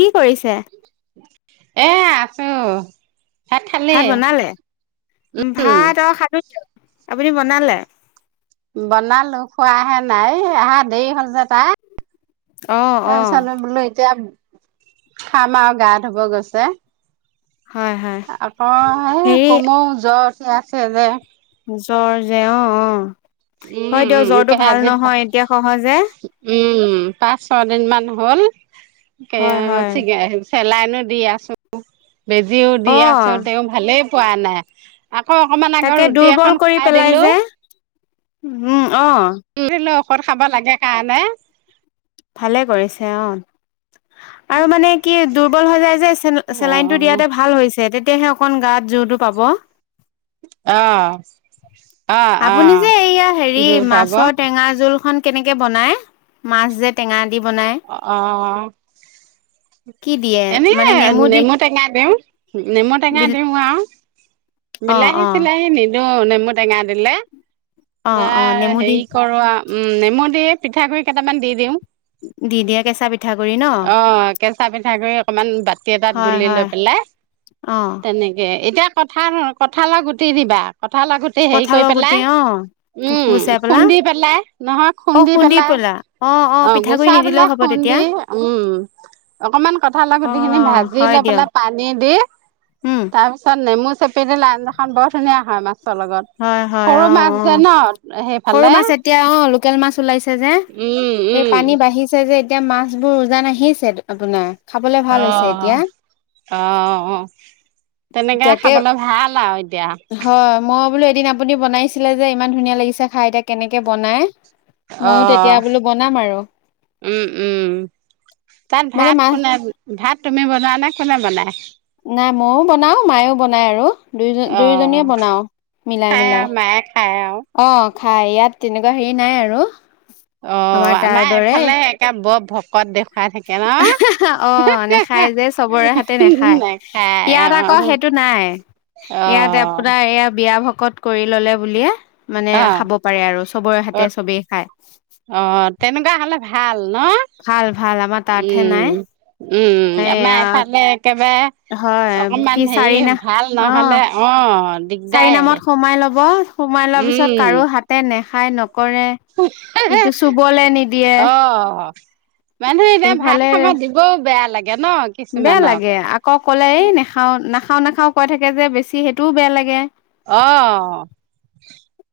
কি কৰিছে এ আছো ভাত বনালে, উম ভাত আৰু সাধুজ্য [unintelligible] আপুনি বনালে বনালো খোৱাহে নাই অহা দেৰি হল যে তাৰ অ অ তাৰপিছত বোলো এতিয়া খাম আও গা ধুব গৈছে হয় হয় আকৌ এই হেৰি কমো জ্বৰ উঠি আছে যে। জ্বৰ যে অ অ হয় দিয়ক উম, জ্বৰটো ভাল [unintelligible] নহয় এতিয়া সহজে উম, পাঁচ-ছয় দিন মান হ'ল হয় হয় ছিগাই আহি চেলাইনো দি আছো, বেজিও দি অ আছো, তেওঁ ভালেই পোৱা নাই। আকৌ অকমান আগত তাকে ৰুটি দুৰ্বল এখন কৰি খুৱাই পেলাই দিলো। যে উম, আহ। দিলো ঔষধ খাব লাগে কাৰণে। ভালে কৰিছে, অ' আৰু মানে কি দুৰ্বল হৈ যায় যে। চেলাইনটো দিয়াতে ভাল হৈছে, তেতিয়াহে অকন গাত জোৰটো পাব। আহ। আপুনি যে এইয়া হেৰি মাছৰ টেঙা জোল খন কেনেক কে বনাই মাছ যে টেঙা। দি বনাই অ'। কি দিয়ে এনে মানে দি নেমু টেঙা দিওঁ, নেমু টেঙা বিল দিও আও। অ অ বিলাহী-চিলাহী নিদো, নেমু টেঙা দিলে। অ অ [unintelligible] নেমু দি হেৰি কৰো আও, উম নেমু দি পিঠাগুড়ি কেইটামান দি দিওঁ। দি দিয়ে কেচা পিঠা অ' কেচা পিঠাগুড়ি অকমান বাতি এটাত হয় গুলি লৈ হয় পেলাই। অ তেনেকে, এতিয়া কঁঠাল-কঁঠালৰ গুটি দিবা। কঁঠাল গুটি হেৰি কৈ কঁঠালৰ পেলাই। গুটি অ উম গুচাই পেলা খুন্দি পেলাই, নহয়। অ খুন্দি পেলাই। পেলা অ পিঠাগুৰি গোচাই নিদিলেও পেলাই হ'ব তেতিয়া খুন্দি। উম অকমান কঁঠালৰ অ গুটি খিনি ভাজি হয় লৈ দিয়ক পেলাই পানী দি উম তাৰ পিছত নেমু। চেপি দিলে আঞ্জাখন বৰ ধুনীয়া হয় মাছ। মাছৰ লগত। হয় হয়, সৰু অ' যে অ' ন সৰু সেইফালে মাছ এতিয়া, অ' লোকেল মাছ ওলাইছে যে। উম এই উম। পানী বাঢ়িছে যে এতিয়া মাছবোৰ উজান আহিছে আপোনাৰ? খাবলে ভাল হৈছে এতিয়া অহ অহ অহ। তেনেকে তাকে খাবলে ভাল আও এতিয়া। হয় মই বোলো এদিন আপুনি বনাইছিলে যে ইমান ধুনীয়া লাগিছে খাই এতিয়া কেনেকে বনাই? অ ময়ো তেতিয়া বোলো বনাম আৰু। উম উম। তাত মানে ভাত মাছ কোনে ভাত তুমি বনোৱা নে কোনে বনাই? নাই ময়ো বনাওঁ মাইয়ো বনায় আৰু। দুই অ দুয়োজনীয়ে বনাওঁ। মিলাই। খাই মিলাই। আৰু মায়ে খাই আৰু। অঁহ ঠাই ইয়াত তেনেকুৱা হেৰি নাই আৰু। অ তাৰ আমাৰ দৰে এইফালে একে বৰ ভকত দেখুৱাই থাকে ন? খাই যে চবৰে হাতে নেখায়। নাখায় ইয়াত অ আকৌ সেইটো নাই। অ ইয়াত আপোনাৰ ইয়াত বিয়া ভকত কৰি ল'লে বুলিয়ে মানে অ খাব পাৰে আৰু চবৰে অ হাতে চবেই খায়। অ তেনেকুৱা হ'লে ভাল। ন। ভাল ভাল আমাৰ তাতহে উম নাই উম এয়া আমাৰফালে হয় একেবাৰে অকমান কি হেৰি চাৰি না ভাল অ নহ'লে। অ'হ চাৰি নামত সোমাই ল'ব সোমাই লোৱাৰ পিছত কাৰো হাতে নেখাই নক নিদিয়ে অহ। মানুহে এতিয়া ভাত এইফালে খাব দিবও বেয়া লাগ বেয়া লাগে আক ক'লে এই নাখাও নাখাও নাখাও কৈ থাকে যে বেছি সেইটোও বেয়া লাগে। অহ।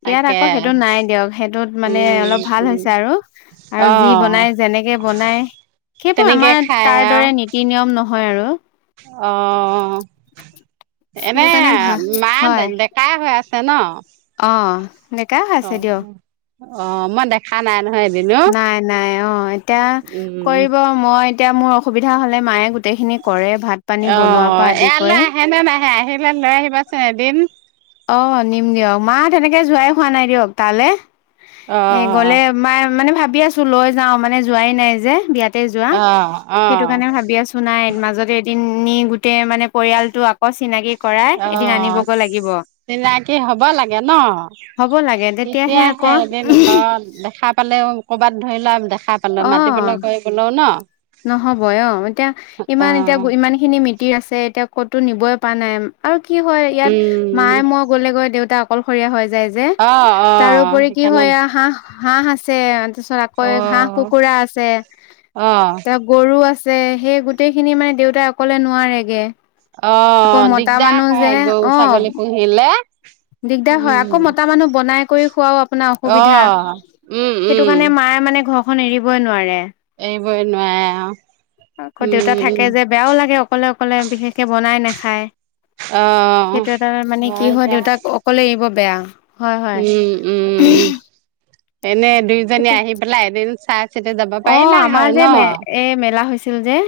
ইয়াত আকৌ সেইটো নাই দিয়ক সেইটোত মানে উম, অলপ ভাল উম, হৈছে আৰু আৰু যি অ', বনাই যেনেকে বনাই সেইবোৰ তেনেকে আমাৰ খাই তাৰ আৰু দৰে নীতি নিয়ম নহয় হয়, আৰু অ', সেইটো এনে কাৰণে ভাল মা হয় ডেকা হৈ আছে। তেনে অ', নেকা আছে দিয়ক। অ', মই দেখা নাই নহয় এদিনো নাই, নাই অ এতিয়া উম, কৰিব মই এতিয়া মোৰ অসুবিধা হলে মায়ে গোটেইখিনি কৰে ভাত পানী বনোৱাৰ অ', পৰা আদি ইয়ালৈ কৰি আহে নে নাহে আহিলে লৈ আহিবাচোন এদিন। অ', নিম দিয়ক মা তেনেকে যোৱাই হোৱা নাই দিয়ক তালৈ অ এ গ'লে মাই মানে ভাবি আছো লৈ যাও মানে যোৱাই নাই যে বিয়াত যোৱা অ অ সেইটো কাৰণে ভাবি আছো নাই মাজতে তিনি গোটেই মানে পৰিয়ালটো আকৌ চিনাকি কৰাই অ এদিন আনিবগৈ লাগিব। চিনাকি হ'ব লাগে ন হ'ব লাগে তেতিয়াহে আকৌ এদিন আকৌ দেখা পালেও কৰ'ৰবাত ধৰিলা দেখা পালো মাতি পেলাই কৈ গলেও ন নহব অ', এতিয়া অ ইমান এতিয়া ইমান খিনি ম আছে এতিয়া ক'তো নিবই পৰা নাই আৰু কি হয় ইয়াত উম মায়ে মই গ'লে গৈ দেউতাক অকলশৰীয়া হৈ যায় যে অ অ তাৰোপৰি কি হয় সেইকাৰণে হাঁহ হাঁহ আছে তাৰ পিছত আকৌ অ ঘাঁহ কুকুৰা আছে অ এতিয়া গৰু আছে সেই গোটেই খিনি মানে দেউতাই অকলে নোৱাৰেগে আকৌ অ', মতা দিগদাৰ মানুহ যে হয় গৰু অ ছাগলী পুহিলে দিগদাৰ হয় আকৌ উম মতা মানুহ বনাই কৰি খুৱও আপোনাৰ অ অসুবিধা উম সেইটো উম কাৰণে মায়ে মানে ঘৰখন এৰিবই নোৱাৰে। এইবনুৱ আকৌ দেউতা থাকে যে বেয়াও লাগে অকলে অকলে বিশেষকে বনাই নেখ অ', সেইটো এটা মানে কি হয় দেউতাক বে হয়, হয়। এনেই দুইজনী আহি পেলাই এদিন চাই চিতি যাব অ', পাৰিলা হয় আমাৰ ন? যে ম এ মেলা হৈছিল যে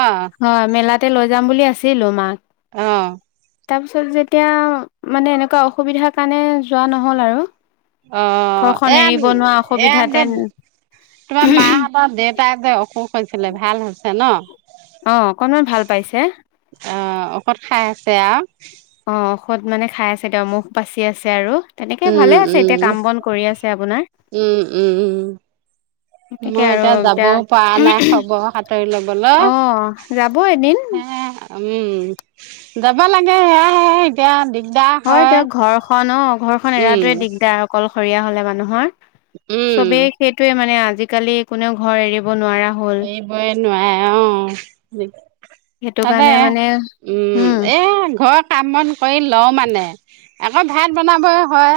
অ', হয় মেলাতে লৈ যাম বুলি আছিলো মাক আহ। তাৰ পিছত যেতিয়া মানে এনেকুৱা অসুবিধাৰ কাৰণে যোৱা নহল আৰু অ', ঘৰখন এন এৰিব নোৱাৰা অসুবিধাতে এন্ত তোমাৰ মাহতৰ দেউতাক যে অসুখ হৈছিলে ভাল হৈছে হে ন, অ অকনমান ভাল পাইছে অ ঔষধ খাই আছে আও। অ', ঔষধ মানে খাই আছে দে মুখ বাাচি আছে আৰু তেনেকে ভালে উম, আছে উম, এতিয়া কাম বন কৰি আছে আপোনাৰ উম, উম, উম। গতিকে মই আৰু যাবও এতিয়া পৰা নাই খবৰ সাঁতৰি ল'বলৈ। আহ যাব এদিন [inaudible] হে উম, যাব লাগে সেয়াই সেয়াই এতিয়া হয় তেওঁক ঘৰখন অ', ঘৰখনন উম, এৰাটোৱে দিগদাৰ অকলশৰীয়া হলে মানুহৰ উম। চবেই সেইটয়ে মানে আজিকালি কোনেও ঘৰ এৰিব নোৱাৰা হ'ল এই নোৱাৰে আহ সেইটো তাতে কাৰণে মানে উম এ ঘৰ কাম বন কৰি লও মানে আকৌ ভাত বনাবৈ হয়।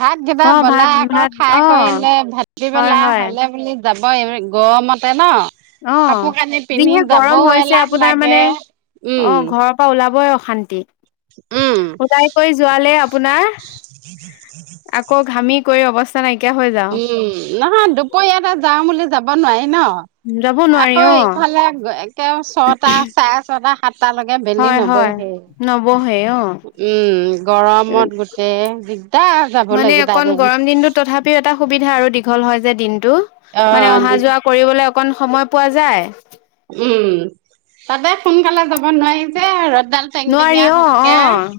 ভাত কেইটা অ ভাত বনাই আকৌ ভাত খাই অ কৰিলে [unintelligible] হয় পেলা হয় হলে বুলি যাব এই গৰমতে ন অ', কাপোৰ কানি পিন্ধি যিহে গৰম যাবও হৈছে এলাহ আপোনাৰ লাগে মানে অ উম ঘৰৰ পৰা ওলাবই অ', শান্তি উম সদাই কৰি যোৱালে আপোনাৰ আকৌ ঘামি কৰি অৱস্থা নাইকিয়া হৈ যাওঁ। উম নহয় দুপৰীয়াতে যাওঁ বুলি যাব নোৱাৰি। ন যাব নোৱাৰি আকৌ অ এইফালে একে ছটা চাৰে ছটা সাতটালৈকে বেলি হয় হয় নবহে। নবহে অ উম গৰমত গোটেই দিগদাৰ যাবলে মানে এইকেইটা অকন দিন। গৰম দিনটোত তথাপিও এটা সুবিধা আৰু দি দীঘল হয় যে অ দিনতটো মানে অহা দি যোৱা কৰিবলৈ অকন সময় পোৱা যায়। উম তাতে সোনকালে যাব নোৱাৰি। যে ৰ'দডাল নোৱাৰি টেংটেঙীয়া অ হৈ থাকে অহ।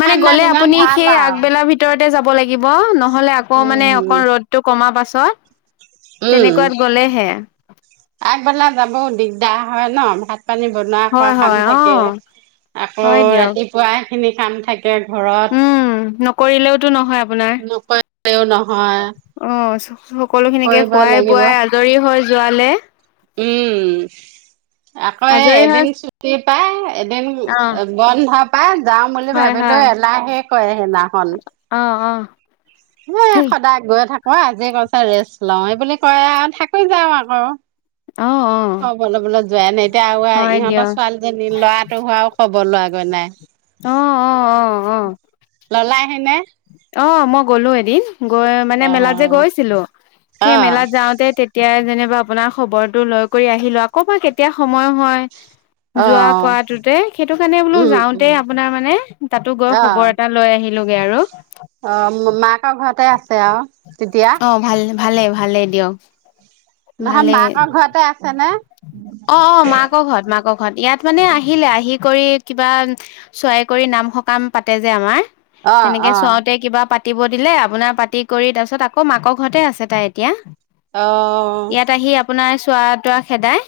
মানে ঠাণ্ডা গ'লে দিনত আপুনি ভাল সেই আও আগবেলা ভিতৰত তে যাব লাগিব নহ'লে আকৌ মানে উম অক ৰ'দটো কমাৰ পাছত উম তেনেকুৱাত গ'লেহে আগবেলা যাবও দিগদাৰ হয় ন ভাত পানী বনোৱা খোৱা হয় কাম হয় অ থাকে আকৌ হয় দিয়ক ৰাতিপুৱা স খিনি কাম থাকে ঘৰত উম নকৰিলেওতো নহয় আপোনাৰ নকৰিলেও নহয় অ সকলো খিনিকে কৰিব খোৱাই লাগিব বোৱাই আজৰি হৈ যোৱালে উম আকৌ এই আজৰি হৈ এদিন চুটি পায় এদিন অ বন্ধ ভ পাই যাওঁ বুলি হয় ভাবিলোও হয় এলাহাহে ক সেইদিনাখন অ অ সেই সদায় গৈ থাকো আজি কৈছে ৰেষ্ট লওঁ এই বুলি কয় আৰু থাকো যাও আকৌ অ অ খবলৈ বলে যোৱা ন এতিয়া আৰু হয় ইহঁতৰ দিয়ক ছোৱালীজনী ল'ৰাটো হোৱাও খব লোৱাগৈ নাই অহ অ অহ অহ ললাহিনে? অ মই গলো এদিন গৈ মানে অ মেলাত যে গৈছিলো অ সেই মেলাত যাওঁতে এতিয়া যেনিবা আপোনাৰ খবৰটো লৈ কৰি আহিলো আকৌ বা কেতিয়া সময় হয় অ যোৱা কৰাটোতে সেইটো কাৰণে বোলো উম যাওঁতে উম আপোনাৰ মানে তাতো গৈ অ খবৰ এটা লৈ আহি লগে আৰু। অ মাকৰ ঘৰতে আছে আও তেতিয়া? অ ভাল ভালে [inaudible] নহয় ভালে মাকৰ ঘৰতে আছ অ অ মাক ঘৰত মাক ঘৰত ইয়াত মানে আহিলে আহি কৰি কিবা চোৱাই কৰি নাম সকাম পাতে যে আমাৰ অ তেনেকে অ চোৱাওঁতে কিবা পা পাতিব দিলে আপোনাৰ পাতি কৰি তাৰপিছত আকৌ মাকৰ ঘৰতে আছে তাই এতিয়া। অ ইয়াত আহি আপোনাৰ চোৱা তোৱা খেদাই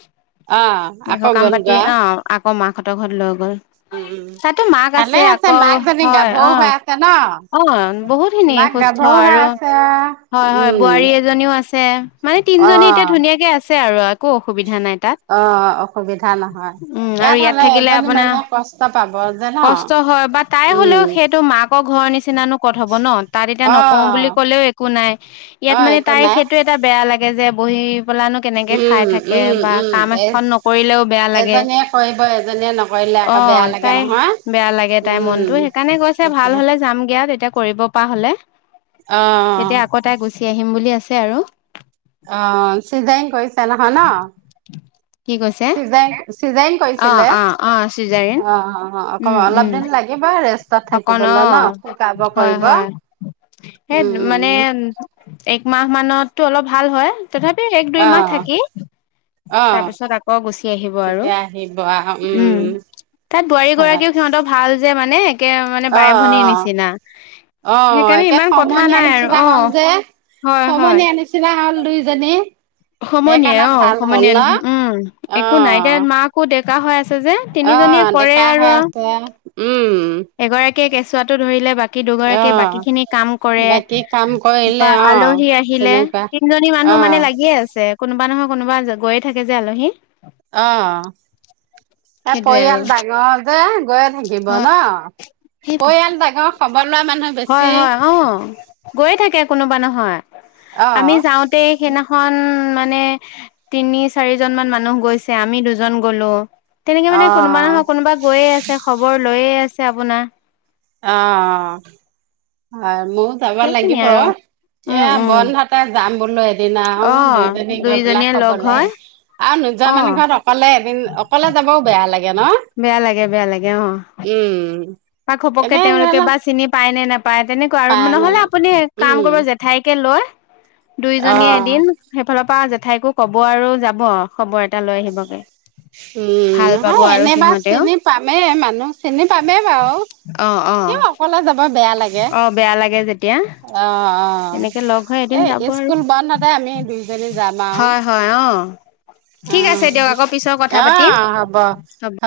অ', এ আকৌ সকাম গ'ল পাতি গা অঁ আকৌ মাকহঁতৰ ঘৰত লৈ গ'ল। উম, উম, তাতো মাক ভালে আছে আকৌ মাকজনী হয় গাভৰু অ হৈ আছে ন? অ বহুতখিনি মাক সুস্থ গাভৰু হৈ আৰু আছে হয় হয় উম, বোৱাৰী এজনীও আছে মানে তিনিজনী এতিয়া অ', ধুনীয়াকে আছ আৰু আকৌ অ অসুবিধা নহয়, উম আৰু ইয়াত হলে থাকিলে এজনী আপোনাৰ মানুহে কষ্ট পাব যে ন? কষ্ট হয় বা তাই উম, হলেও সেইটো মাকৰ ঘৰ নিচিনানো কত হব ন তাত এতিয়া নকও বুলি অ', ক'লে লেওঁ একো নাই ইয়াত অ', মানে একো তাই নাই সেইটো এটা বেয়া লাগে যে বহি পেলানো কেনেকে উম, খায় থাকে উম, বা উম, কাম এ এখন নকৰিলেও বেয়া লাগে, এজনীয়ে কৰিব এজনীয়ে নকৰিলে অ আকৌ বেয়া লাগে তাই নহয় বেয়া লাগে তাই মনটো, উম। সেইকাৰণে কৈছে ভাল তাকে হলে যামগে আও তেতিয়া কৰিব পৰা হলে। অহ সি আহিম বুলি আছে আৰু। অ চিজাৰীং কৰিছে নহয় ন? কি কৈছে চিজাইং চিজাইং ইং অ কৰিছিলে? অ অ চিজাৰিন অ অ উম উম অলপ দিন লাগিব ৰেষ্ট তত অকণ অ থাকিবলৈ ন, শুকাব হয় কৰিব। হয় সেই উম উম মানে উম একমাহ মানতটো অলপ ভাল হয়। তথাপি এক অ দুইমাহ থাকি, অ তাৰপিছত আকৌ গুচি আহিব আৰু। তেতিয়া আহিব আহ উম', তাত বোৱাৰী হয় গৰাকীও সিহতৰ ভাল যে মানে। তাকে মানে অ বাই ভনীৰ নিচিনা, অ অ সেইকাৰণে ইমান কথা নাই আৰু অ'। হয় হয় সমনিয়া নিছিনা হল দুইজনী। সমনিয়াই সেইকাৰণে অ', ভাল সমনীয়া হ'ল ন নিছিনা অ উম'একো নাই এতিয়া মাকো ডেকা হয় আছে। যে অ তিনিজনীয়ে কৰে ডেকা আৰু, হৈ আছে উম এগৰাকীয়ে কেঁচুৱটো ধৰিলে বাকী অ দুগৰাকী বাকী খিনি কম কৰে, বাকী কাম বা কৰিলে অ আলহি আহিলে তেনেকুৱা তিনজনী মানুহ অ মানে লাগিয়ে আছে কোনোবা নহয় কোনোবা গৈয় থাকে যে আলহী। অ', তাই সেইটোৱে আৰু পৰিয়াল ডাঙৰ যে গৈ থাকিব হয় ন'। সেই বা পৰিয়াল ডাঙৰ খবৰ লোৱা মানুহ হয়', বেছি হয়', অ' গৈ থাকে। কোনোবা নহয়, অ আম যাওঁতে সেইদিনাখন মানে তিনি চাৰিজন মান মানুহ গৈছে আমি দুজন গলো। তেনেকে অ মানে কোনোবা নহয় কোনোবা গৈয়ে আছে। খবৰ লৈয়ে আছে আপোনাৰ। অ', হয়', মই যাব সেইখিনি লাগিব। আৰু উম এয়া উম বন্ধতে যাম বোলো এদিনা আও অ দুইজনী গৈ পেলে দুইজনীয়ে লগ খবৰ লৈ হয় আহিম। আৰু নোযোৱা অ মানুহ ঘৰত অকলে এদিন অকলে যাবও বেয়া লাগে ন'। বেয়া লাগে বেয়া লাগে অ'। উম বা ঘপককে এনে ধৰি তেওঁলোকে লওক বা চিনি পায় নে নোপায়, তেনেকুৱা আৰু পাই ন নহলে আপুনি কাম উম কৰিব জেঠাইকে লৈ অ দুইজনীয়ে এদিন সেইফালৰ পৰা জেঠাইকো কব আৰু যাব, খবৰ এটা লৈ আহিবগে উম, ভাল পাব নহয় আৰু এনেবা সিহঁতেও চিনি পামেই, মানুহ চিনি পামেই বা অ অ [unintelligible] অকলে যাব বেয়া লাগে, অ বেয়া লাগে যেতিয়া অ'। অ', তেনেকে লগ হৈ এদিন এ, যাব আৰু। ইস্কুল বন্ধতে আমি দুইজনী যাম আৰু। হয় হয় অ ঠিক আছে দিয়ক অ', আকৌ পিছত কথা পাতিম অ', হ'ব, হ'ব